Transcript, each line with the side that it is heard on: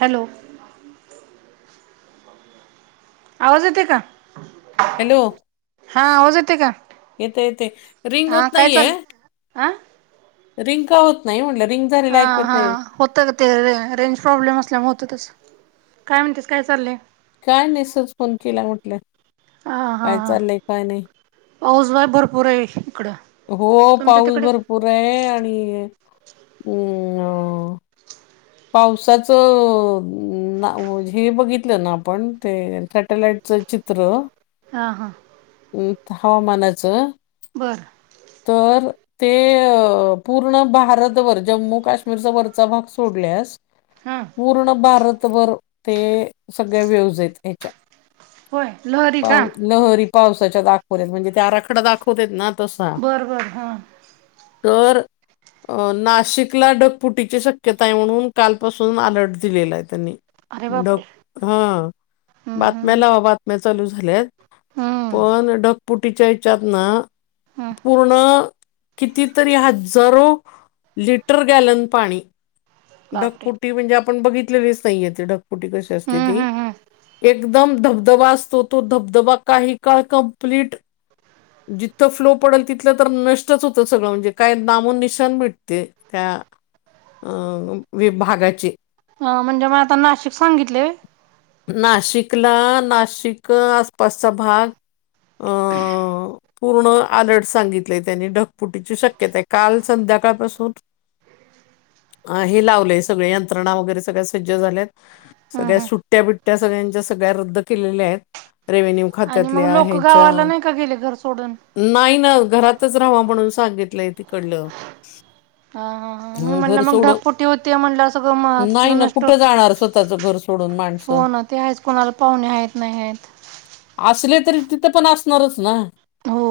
right: Hello आवाज येते का
left: हॅलो
right: हा आवाज येते का
left: येते येते रिंग होत नाहीे
right: आं
left: रिंका होत नाही म्हटलं रिंग झालेला
right: हा
left: ऐकू येत
right: हा
left: नाही
right: होतं का ते रे रेंज प्रॉब्लेम असल्यामुळे होत तस काय म्हणतेस काय चाललंय
left: काय नाही सर फोन केला म्हटलं
right: हा हा
left: काय
right: हा
left: चाललंय काय नाही
right: पाऊस बाय भरपूर आहे इकडं
left: हो
right: तुमच्या
left: पाऊस
right: तिकडे
left: भरपूर आहे आणि अम पावसाच हे बघितलं ना आपण ते सॅटेलाईटच चित्र
right: हा हां
left: हवामानाचं
right: बरं
left: तर ते पूर्ण भारतवरर जम्मू काश्मीरचा वरचा भाग सोडल्यास
right: हा
left: पूर्ण भारतभर ते सगळ्या व्यवजेत ह्याच्या
right: होय लहरी का
left: पाव लहरी पावसाच्या दाखवतत म्हणजे ते आराखडा दाखवत आहेत ना तसा
right: बरबर हा
left: तरर अ नाशिकला ढगपुटीची शक्यता आहे म्हणून कालपासून अलर्ट दिलेला आहे त्यांनी
right: अरे
left: ड
right: बापरे
left: हा
right: हम्म हम्म
left: बातम्याला बातम्या चालू झाल्यात
right: हम्म
left: पण ढगपुटीच्या हच्यात ना
right: हम्म
left: पूर्ण कितीतरी हजारो लिटर गॅलन पाणी
right: बापरे
left: गपुटी म्हणजे आपण बघित नाही येते ढगपुटी कशी असते
right: हम्म
left: ती
right: हम्म हम्म
left: एकदम धबधबा असतो तो धबधबा काही काळ कं्प्लीट जिथो फ्लोट पडेल तिथलं तर नष्टच होतं सगळं म्हणजे काय नामून निशान मिटते त्या विभागाची
right: अ म्हणजे म आता नाशिक सांगितले
left: नाशिकला नाशिक आसपासचा भाग अ पूर्ण आलर्ट सांगितलेय त्यांनी ढगपुटीची शक्यता आहे काल संध्याकाळपासून [unintelligible] [inaudible] ह हे लावलंय सगळे यंत्रणा वगैरे सगळ्या सज्ज झाल्यात
right: हम्म
left: सगळ्या सुट
right: हम्म
left: बिट्ट्या बिट्या सगळ्यांच्या सगळ्या रद्द केलेल्या आहेत रेव्हेन्यू खात
right: आणि मग लोक गावाला नाही का गेले घर सोडून
left: नाही ना घरातच राहावा म्हणून सांगितलंय तिकडलं
right: ह हा ह मी
left: हं, घर
right: म्हणलं मग
left: सोडून
right: ढगपोटी होते म्हणलं अस गं म
left: नाही
right: तिथलं
left: ना
right: नष्ट
left: कुठं
right: होते
left: जाणार स्वतःचं घर सोडून
right: हो
left: माणसं
right: ना ते आज कोणाला पाहुणे आहेत नाही आहेत
left: असले तरी तिथं पण असणारच ना
right: हो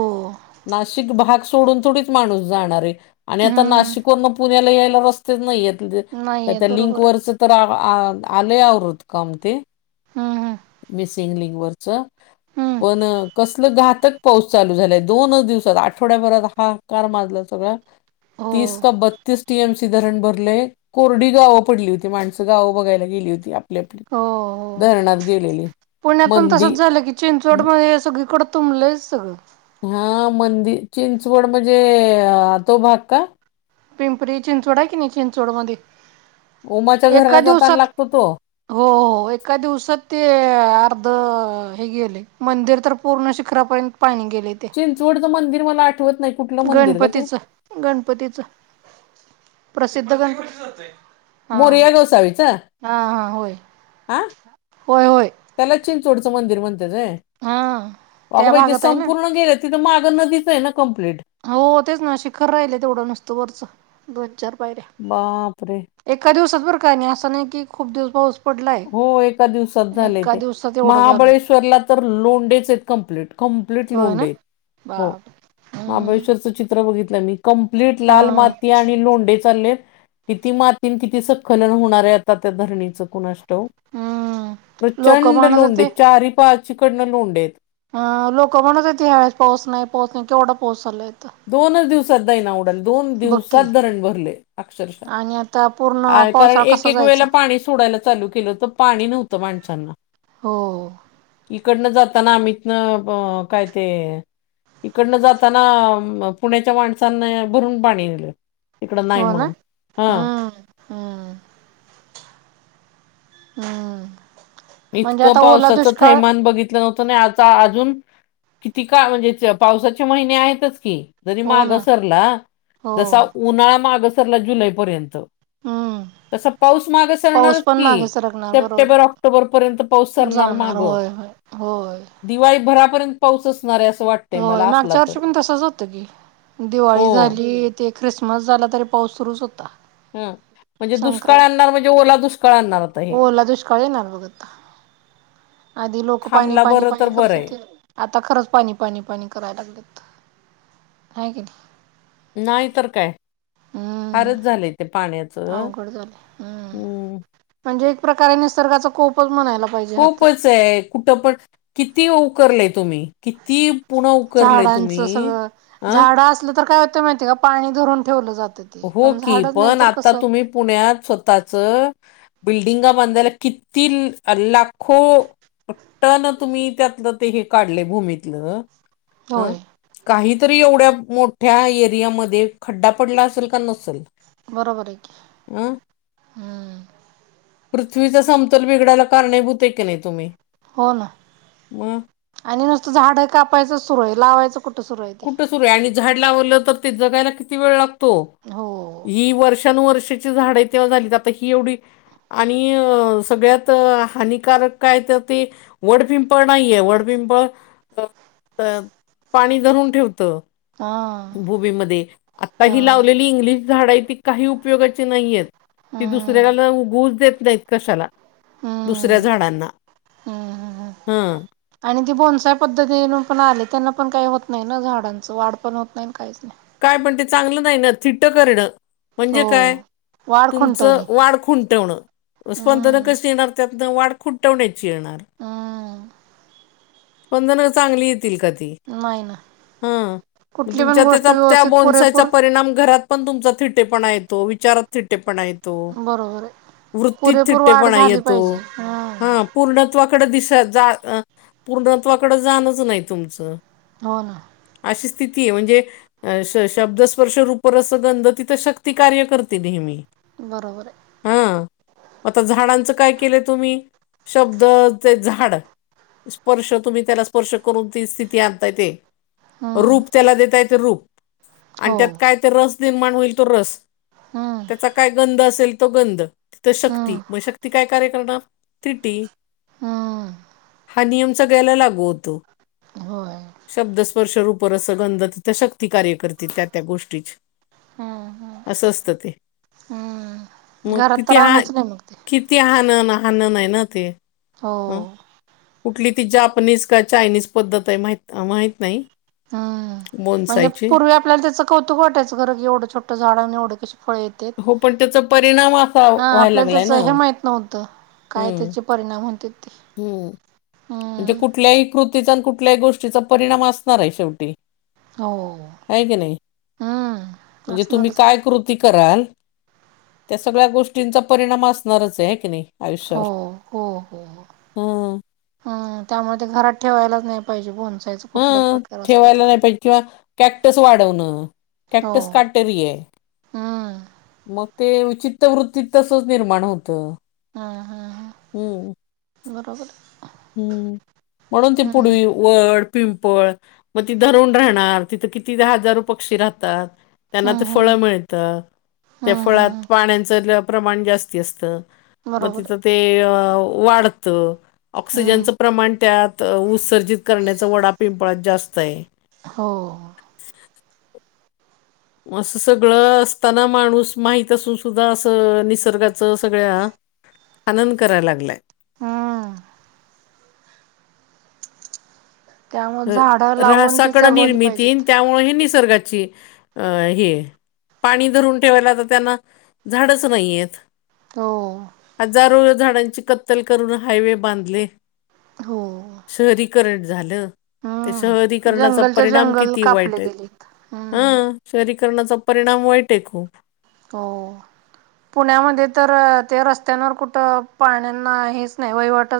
left: नाशिक भाग सोडून थोडीच माणूस जाणार आहे आणि आता
right: हम्म
left: नाशिकन पुण्याला यायला रस्त नाहीेत
right: नाही आहेत
left: त्या लिंक
right: बरोबर
left: वरच
right: आहे
left: तर आलं आवरत काम ते
right: हम्म हम्म
left: मिसिंग लिंकवररच
right: हम्म
left: पण कसल घातक पाऊस चालू झालाय दोन दिवसात आठवड्याभरात हा कार माजलं सगळं
right: हो
left: तीस का बत्तीस टीएमसी धरण भरले कोरडी गावं पडली होती माणसं गावं बघायला गेली होती आपली आपली
right: हो हो
left: धरणात गेलेली
right: पुण्यात पण
left: मंदी
right: तसंच झालं की चिंचवड मध्ये हे सगळीकड तुंबलं सगळं
left: हा मंदिर चिंचवड म्हणजे आ तो भाग का
right: पिंपरी चिंचोडा कि नाही चिंचोडवांदी
left: उमाच्या घराला जाताना लागतो तो
right: हो हो एका दिवसात ते अर्ध हे गेले मंदिर तर पूर्ण शिखरापर्यंत पाहिणे गेले ते
left: जोडचं मंदिर मला आठवत नाही कुठलं मंदिर ग ते
right: गणपतीचं गणपतीचं प्रसिद्ध गणपती हा
left: मोरया गोसावीचं
right: हा हा होय
left: हा
right: होय होय
left: त्याला चिंचोडचं मंदिर म्हणतात
right: हा
left: अगं
right: त्या
left: बाई ते
right: भागात आहे ना
left: संपूर्ण गेले तिथं मागं नदीचं कम्पलेट
right: हो तेच ना शिखर राहिले तेवढं नुसतं वरचं दोन चार पायऱ्या
left: बापरे
right: एका दिवसच बर काय नाही असं नाही की खूप दिवस पाऊच
left: हो एका दिवसात झालेय ते
right: दिवसात एवढं झालंय
left: महाबळेश्वरला तर लोंडेच आहेत कंप्लीट क लेट
right: होय ना
left: लंडे हो
right: बाप हम्म
left: महाबळेश्वरचं चित्र बघितलं मी कंप्लीट
right: हा
left: लाल माती आणि लोंडे चा किती मातीत किती सखलन होणार आहे आता त्या धरणीच कुणाष्टव
right: हम्म लोक
left: प्रचंड
right: म्हणत
left: लोंडे
right: होते
left: चार पाची कडनं लोंडेेत
right: अ लोक म्हणत होतीत ह्यावेस पाऊस नाही पाऊस नाही केवढं पाऊस आहे
left: दोनच दिवसात दैना उडाल दोन
right: बघ की
left: दिवसात धरण भरले अक्षरशः
right: आणि आता पूर्ण
left: अ कारण
right: पावसाळा
left: एक
right: कसा
left: एक
right: जायचा
left: वेळेला पाणी सोडायला चालू केलं होत पाणी नव्हतं माणसांना
right: हो
left: इकडनं जाताना आम्ही इतन काय ते इकडनं जाताना म पुण्याच्या माणसांना भरून पाणी दिलं तिकड नाही
right: हो ना
left: म्हणून ह
right: हम्म हम्म हमम
left: इतकं पावसाचं थैमान बघित नव्हतं ना आता अजून किती काय म्हणजे चं पावसाचे महिने आहेतच की जरी
right: हो
left: माग
right: ना
left: सरला
right: हो
left: जसा उन्हाळा माग सरला जुलैपर्यंत
right: हम्म
left: तस पाऊस माग सरणार
right: पाऊस पण मागे
left: की
right: सरकणार बरोबर
left: सप्टेंबर ऑक् तो पर्यंत पाऊस
right: आहे
left: सरणार
right: जाणार
left: माग
right: होय होय होय
left: दिवाळीभरापर्यंत पाऊस असणार आहे असं वाट
right: हो मागच्या वर्षी पण तसच होतं की
left: हो
right: दिवाळी झाली ते ख्रिसमस झाला तरी पाऊस सुरूच होता.
left: ह म्हणजे दुष्काळ
right: संक्रांत
left: आणणार म्हणजे ओला दुष्काळ आणणार आत
right: ओला दुष्काळ येणार बघ आता आधी लोक पाणी
left: थांबला
right: पाणी
left: बरं तर
right: पाणी
left: बरं
right: करत
left: आहे
right: होते. आता खरंच पाणी पाणी पाणी करायला लागलेत हाय की नाय.
left: नाय तर काय
right: हम्म
left: फारच झालंय ते पाण्यात
right: अवघड झाले हम्म म्हणजे एक प्रकारे निसर्गाचा कोपच म्हणायला पाहिजे हा तर
left: खूपच आहे कुठं पण किती उकरलय तुम्ही किती पुण
right: झाडांचं सगळं झाडं असलं तर काय होतं माहितीय का पाणी धरून ठेवलं जातं. ते
left: हो
right: पण
left: की
right: झाडच नाही
left: पण
right: तर
left: आता
right: कसं
left: तुम्ही पुण्यात स्वतःच बिल्डिंगा बांधायला किती लाखो पट्टन तुम्ही त्यातलं ते हे काढलय भूमीतलं अ
right: होय
left: काहीतरी एवढ्या मोठ्या एरियामध्ये खड्डा पडला असल. पण नसल.
right: बरोबरये की हम्म
left: पृथ्वीचा समतोल बिघडायला कारणीभूत आहे की नाय तुम्ही
right: हो ना
left: मग
right: आणि नुसतं झाड कापायचं सुरू आहे लावायचं कुठं सुरु आहे ते
left: कुठं सुरू आहे आणि झाड लावलं तर ते जगायला किती वेळ लागतो.
right: हो.
left: ही वर्षानुवर्षाची झाड आहे तेव्हा झाली आता ही एवढी आणि सगळ्यात हानिकारक काय त ते वडपिंपळ नाहीये वडपिंपळ अ पाणी धरून ठेवत.
right: हा.
left: भुमिमध्ये आता
right: हा
left: ही लावलेली इंग्लिश झाडं आहे ती काही उपयोगाची नाहीयेत. ती
right: हम्म
left: दुसऱ्याला उगूच देत नाहीत कशाला. दुसऱ्या
right: हम्म
left: झाडांना
right: हम्म
left: हं
right: आणि ती बोनसाय पद्धती पण आले त्यांना पण काय होत नाय ना झाडांच वाढ पण होत नाय काहीच नाय.
left: काय पण ते चांगलं नाही ना थिट्ट करणं. म्हणजे
right: हो
left: काय
right: वाढ
left: तुमचं
right: खुंटवणे
left: वाढ खुंटवणं. स्पंदन
right: हम्म
left: कशी येणार त्यातनं वाट खुंटवण्याची येणार.
right: हम्म
left: स्पंदन चांगली येतील का ती
right: नाही ना
left: हं
right: कुठली पण
left: तुमच्या
right: गोष्ट
left: त्याचा त्या
right: व्यवस्थित
left: बोनसायचा
right: पुरेपूर
left: परिणाम घरात पण तुमचा थिटे पणा येतो विचारात थिटे पणा येत. तो
right: बरोबर आहे.
left: वृत्तीत
right: पुरेपूर वाढ
left: थिट्टेपणा
right: झाली
left: येतो
right: पाहिजे.
left: हा
right: हम्म
left: पूर्णत्वाकडे दिश जा अ पूर्णत्वाकड जाणच नाही तुमचं
right: हो ना
left: अशी स्थिती आहे म्हणजे अ श शब्दस्पर्श रूप रस गंध तिथं शक्ती कार्य करते नेहमी.
right: बरोबर आहे.
left: हा आता झाडांच काय केलं तुम्ही शब्द ते झाड स्पर्श तुम्ही त्याला स्पर्श करून ती स्थिती आणताय ते
right: हम्म
left: रूप त्याला देता येत रूप आणि
right: हो
left: त्यात काय ते रस निर्माण होईल तो रस
right: हम्म
left: त्याचा काय गंध असेल तो गंध तिथ शक्ती
right: हम्म
left: मग शक्ती काय कार्य करणार. थिटी
right: हा
left: हा नियम सगळ्यायला लागू होतो.
right: होय.
left: शब्द, स्पर्श, रूप, रस, गंध तिथं शक्ती कार्य करती त्या त्या गोष्टीची.
right: हम्म हम्म
left: असं असत ते
right: हम्म
left: मग
right: घरात
left: किती
right: तर
left: हा
right: आणूच नाही मग ते
left: किती हाणण हाणण हाय ना ते.
right: हो.
left: हं. कुठली ती जापनीज का चायनीज पद्धत आहे माही माहित नाही.
right: हम्म म्हणजे
left: बोनसायची
right: पूर्वी आपल्याला त्याचं कौतुक वाटायचं खर की एवढं छोटं झाड आन एवढे कशी फळे येत तेत
left: हो पण त्याचा परिणाम असा
right: हां
left: व्हायला
right: आपल्याला
left: लागलाय
right: त्याच
left: ना
right: हे माहित नव्हतं काय
left: हम्म
right: त्याची परिणाम होईन ते.
left: अण ते
right: हम्म
left: कुठल्याही कृतीचा आण कुठल्याही गोष्टीचा परिणाम असणार आहे शेवटीं.
right: हो
left: हाय की नाही
right: हम्म
left: म्हणजे तुम्ही
right: असणारच की
left: काय कृती कराल त्या सगळ्या गोष्टींचा परिणाम असणारच हाय की नाही?
right: हो
left: आयुष्यावर
right: हो हो.
left: हं
right: हम्म त्यामुळे ते घरात ठेवायलाच नाही पाहिजे बोन्स
left: हं ठेवायला नाही पाहिजे किंवा कॅक्टस वाढवणं
right: हो
left: कॅक्टस काटेरी य.
right: हम्म
left: मग ते विचित्र वृत्तीत तसंच निर्माण होतं.
right: हां हां
left: हम्म
right: बरोबर.
left: हम्म म्हणून ती
right: हम्म
left: पुढं यू वड पिंपळ मग ती धरून राहणार तिथं किती हजारो पक्षी राहतात. त्यांना ते
right: हम्म
left: फळ
right: हम्म
left: मिळत त्या
right: हम्म
left: फळांत
right: हम्म
left: पाण्याचं प्रमाण जास्ती असत मग
right: बरोबर आहे.
left: तिथं ते अ वाढतं.
right: हम्म
left: ऑक्सिजनचं प्रमाण त्यात उत्सर्जित करण्याचं वडा पिंपळात जास्त आहे.
right: हो.
left: असं सगळं असताना माणूस माहीत असून सुद्धा असं निसर्गाचं सगळ्या हनन करायला लागलाय.
right: हम्म. त्यामुळे झाडं
left: रा
right: लावून ती
left: ऱ्हासाकड
right: जगवली
left: निर्मिती न
right: पाहिजेत
left: त्यामुळे ही निसर्गाची अ हे य. पाणी धरून ठेवायला तर त्यांना झाडच नाहीयेत.
right: हो.
left: हजारो झाडांची कत्तल करून हायवे बांधले
right: हो
left: शहरी करण झाल
right: हम्म
left: शहरीकरणाचा
right: जंगलच्या
left: परिणाम
right: जंगल
left: किती
right: कापले
left: वाईट आहेत.
right: गेलेत हम्म
left: हां शहरीकरणाचा परिणाम वाईट आहे खूप.
right: हो. पुण्यामध्ये तर ते रस्त्यांवर कुठं पाण्यांना हेच नाही वहिवट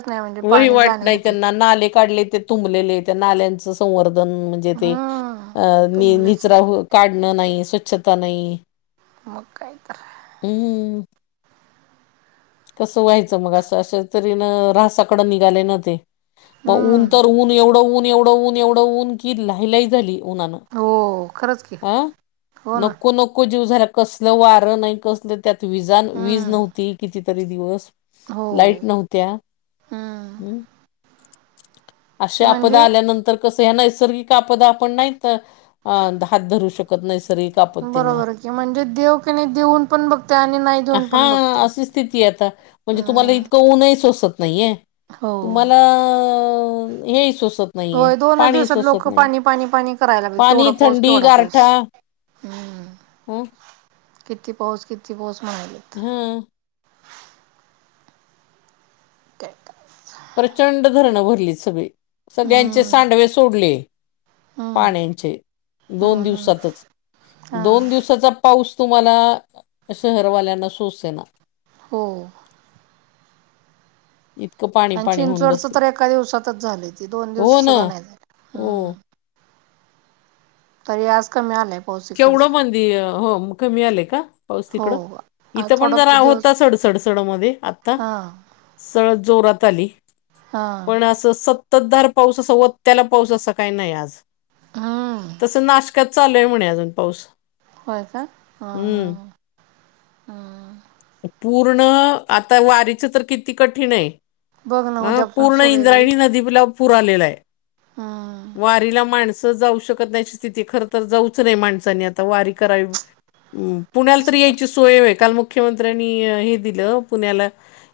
left: वहीवाट नाही त्यांना नाले काढले ते तुंबलेले त्या नाल्यांच संवर्धन म्हणजे ते
right: हम्म
left: अ नि
right: तुंबलेच
left: निचरा हो काढणं नाही स्वच्छता नाही.
right: हाव काय तर
left: हम्म. कसं व्हायचं मग असं अस तरी न ऱ्हासाकडं निघाले ना ते. मग ऊन तर
right: हम्म
left: ऊन एवढं ऊन एवढं ऊन एवढं ऊन की लहिलाही झाली ऊणानं.
right: हो खरंच की
left: अं
right: हो ना
left: नको नको जीव झाला कसल वारं नाही कसलं त्यात विजा वीज
right: हम्म
left: नव्हती कितीतरी दिवस
right: हो
left: लाईट नव्हती त्या हम्म अशा आपदा
right: म्हणजे
left: आल्यानंतर कसं या नैसर्गिक आपदा आपण नाही त न अ हात धरू शकत नैसर्गिक आपत्तींना
right: बरोबर की म्हणजे देव कि नाही देऊन पण बघते आणि नाही देऊन पण बघते.
left: किती आता म्हणजे तुम्हाला
right: हम्म
left: इतकं ऊनंही सोचत नाहीये.
right: हो
left: तुम्हाला ऊ हेई सोस
right: होय, दोन दिवसात लोक पाणी, पाणी, पाणी, करायला लागल
left: पाणी,
right: केवढा पाऊस
left: थंडी,
right: केवढा पाऊस.
left: गारठा
right: हम्म!
left: [unintelligible]
right: किती पाऊस किती पाऊस म्हणाले?
left: हम.
right: [unintelligible]
left: प्रचंड धरणं भरली सगळी, सगळ्यांचे
right: हम्म
left: सांडवे सोडले.
right: हम्म
left: पाण्याचे दोन
right: हम्म हम्म
left: दिवसातचं
right: हां
left: दोन दिवसाचा पाऊस तुम्हाला शहरवाल्यांना सोसना.
right: हो.
left: इतकं पा
right: आणि चिंचवडच तर एका दिवसातच झालयं, ती दोन दिवस सुद्धा नाही झालं.
left: ओ
right: तरी आज कमी आलयं.
left: केवढं [unintelligible] हो, म कमी आले का? पाऊस
right: हो
left: तिकडं,
right: आज
left: इथं पण
right: थोडा
left: जरा
right: दिवस
left: होता सडसडसड मध्ये आता
right: हा
left: सळ जोरात आली,
right: हा
left: पण असं संततधार पाऊस अस वत्याला पाऊस अस काही नाही, आज.
right: हा.
left: [unintelligible] नाशिकात चालूय म्हणे, अजून पाऊस.
right: होय, का? हा हा
left: हम्म
right: हा.
left: पूर्ण आता वारीचं तर, किती कठीण आहे?
right: बघ ना
left: हा
right: उद्यापासून
left: पूर्ण
right: सुरू आहे
left: इंद्रायणी नदीला पूर आलेला आहे.
right: हा.
left: वारीला माणसं जाऊ शकत नाही, स्थिती खरं तर जाऊच नाही, माणसांनी आता वारी करावी. हम पुण्याला तर
right: कसं करत
left: यायची सोय ये होय. [unintelligible] मुख्यमंत्र्यांनी हे दिलं पुण्याला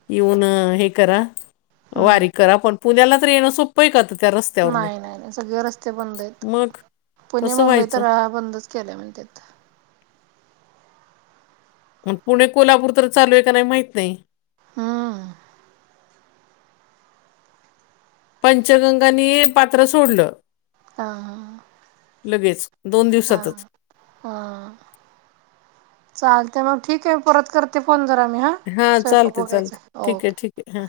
left: येऊन हे करा. वारी
right: हम्म
left: करा पण पुण्याला तर, येणं सोपं का त्या रस्त?
right: नाही नाही नाही सगळे रस्ते बंद आहेत.
left: मग
right: पुणे,
left: कसं
right: मुंबई
left: व्हायचं
right: तर, [unintelligible] बंदच केल्या म्हणत्यात.
left: मग पुणे, कोल्हापूर तर चालू आहे का नाही, माहित नाही?
right: हा.
left: पंचगंगांनी पात्र सोडलं.
right: हा.
left: लगेच दोन
right: हा
left: दिवसातच.
right: हा. चालते मग ठीक आहे, परत करते फोन जरा मी हा.
left: हा
right: स्वयंपाक
left: चालते
right: बघायचा
left: चालते, ठीक आहे
right: ओके
left: ठीक आहे हा.